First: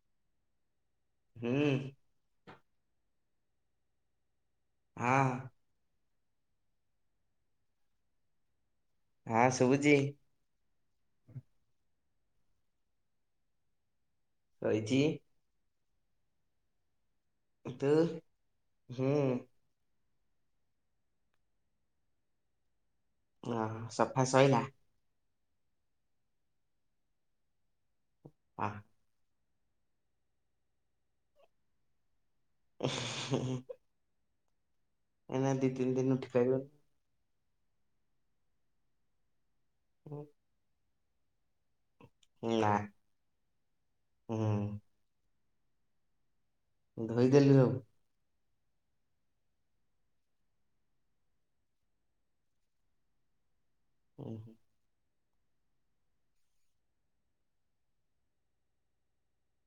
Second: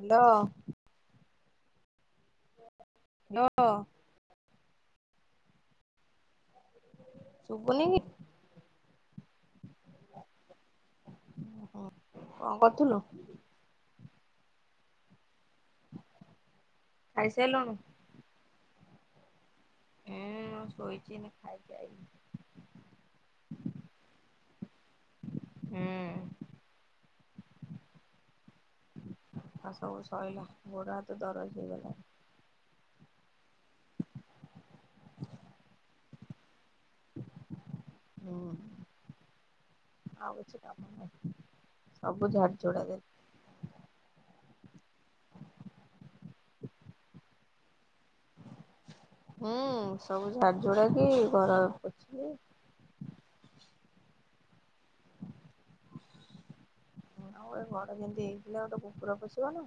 Hello. ହୁଁ। [unintelligible] ହଁ। ସୁବୁନିକି। ହ ଶୁବୁଚି। କଣ କରଥୁଲୁ? ରହିଛି। ଖାଇସାରଲୁଣୁ? ତୁ ହୁଁ। ଏ ହଁ, ଶୋଇଚି ଖାଇକି ଆଇଲି। ନାମ ସଫା ସଇଲା। ହୁଁ। [unintelligible] ଆଉ ସବୁ ସଇଲା। ଗୋଡ ହାତ ଦରଜ ହେଇଗଲା। [unintelligible] ଏଇନା ଦି ତିନି ଦିନ ଉଠିପାରିବ? ହୁଁ ଆଉ କିଛି କାମ ନାହିଁ ସବୁ ଝାଡି ହୁଁନା ଝୁଡା ଦେଲି। ହୁଁ। ଧୋଇଦେଲି ସବୁ ହୁଁ ସବୁ ଝାଡ ଝୁଡା କି ଘର ପୋଛିଲି। ହୁଁ ହୁଁ। ଆଉ ଏ ଘର ଯେମିତି ହେଇଥିଲା ଗୋଟେ କୁକୁର ପଶିବ ନା?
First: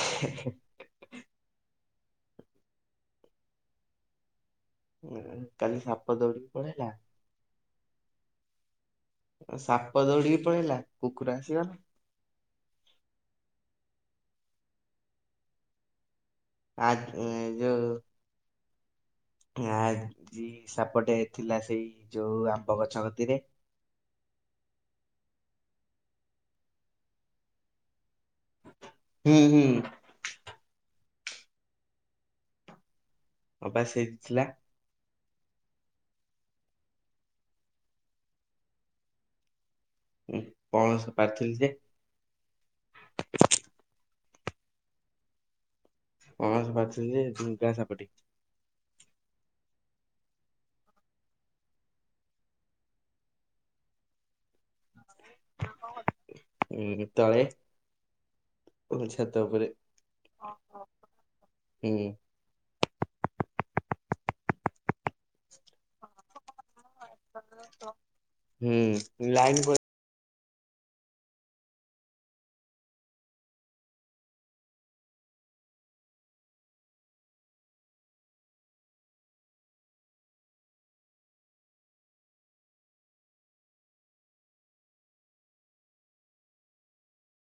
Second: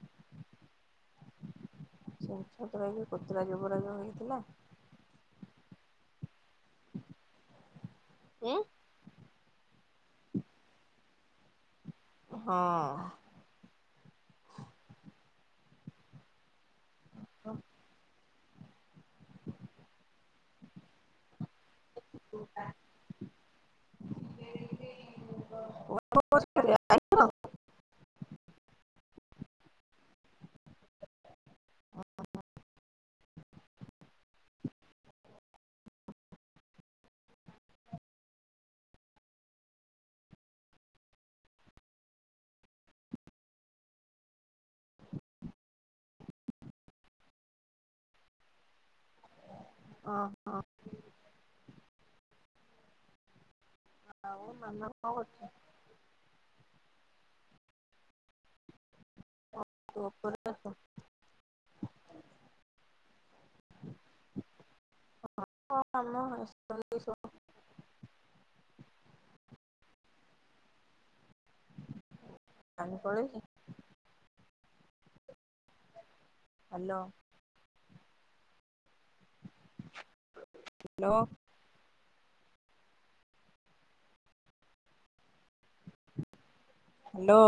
ହେ ହେ। ସେ ଛତୁରା ହେଇକି କୋତରା ଜୋବରା ଯଉ ହେଇଥିଲା। ଇ କାଲି ସାପ ଦୌଡିକି ପଳେଇଲା ଉଁ ସାପ ଦୌଡିକି ପଳେଇଲା କୁକୁର ଆସିଗଲା। ହଁ। ଆ ଏ ଯୋଉ। ଆଜି ସାପଟେ ଥିଲା ସେଇ ଯୋଉ ଆମ୍ବ ଗଛ କତି ରେ। [unintelligible] ହୁଁ ହୁଁ। ହଁ ବା ସେଇଠି ଥିଲା। ଉଁ ପଣସ ପାରୁଥିଲି ଯେ। ପଣସ ପାରୁଥିଲି ଯେ ଡୁଙ୍ଗା ସାପ ଟେ। ଅ ଆଉ ମାମା କଣ କରୁଚି? ଉଁ ତଳେ ମୁଁ ଛାତ ଉପରେ। ତୁ ଉପରେ ଅଛୁ? ହୁଁ ହଁ [unintelligible] ହୁଁ ଲାଇନ ଲାଇନ୍ ପଳେଇଛି। ହାଲୋ। ହାଲୋ। ହାଲୋ।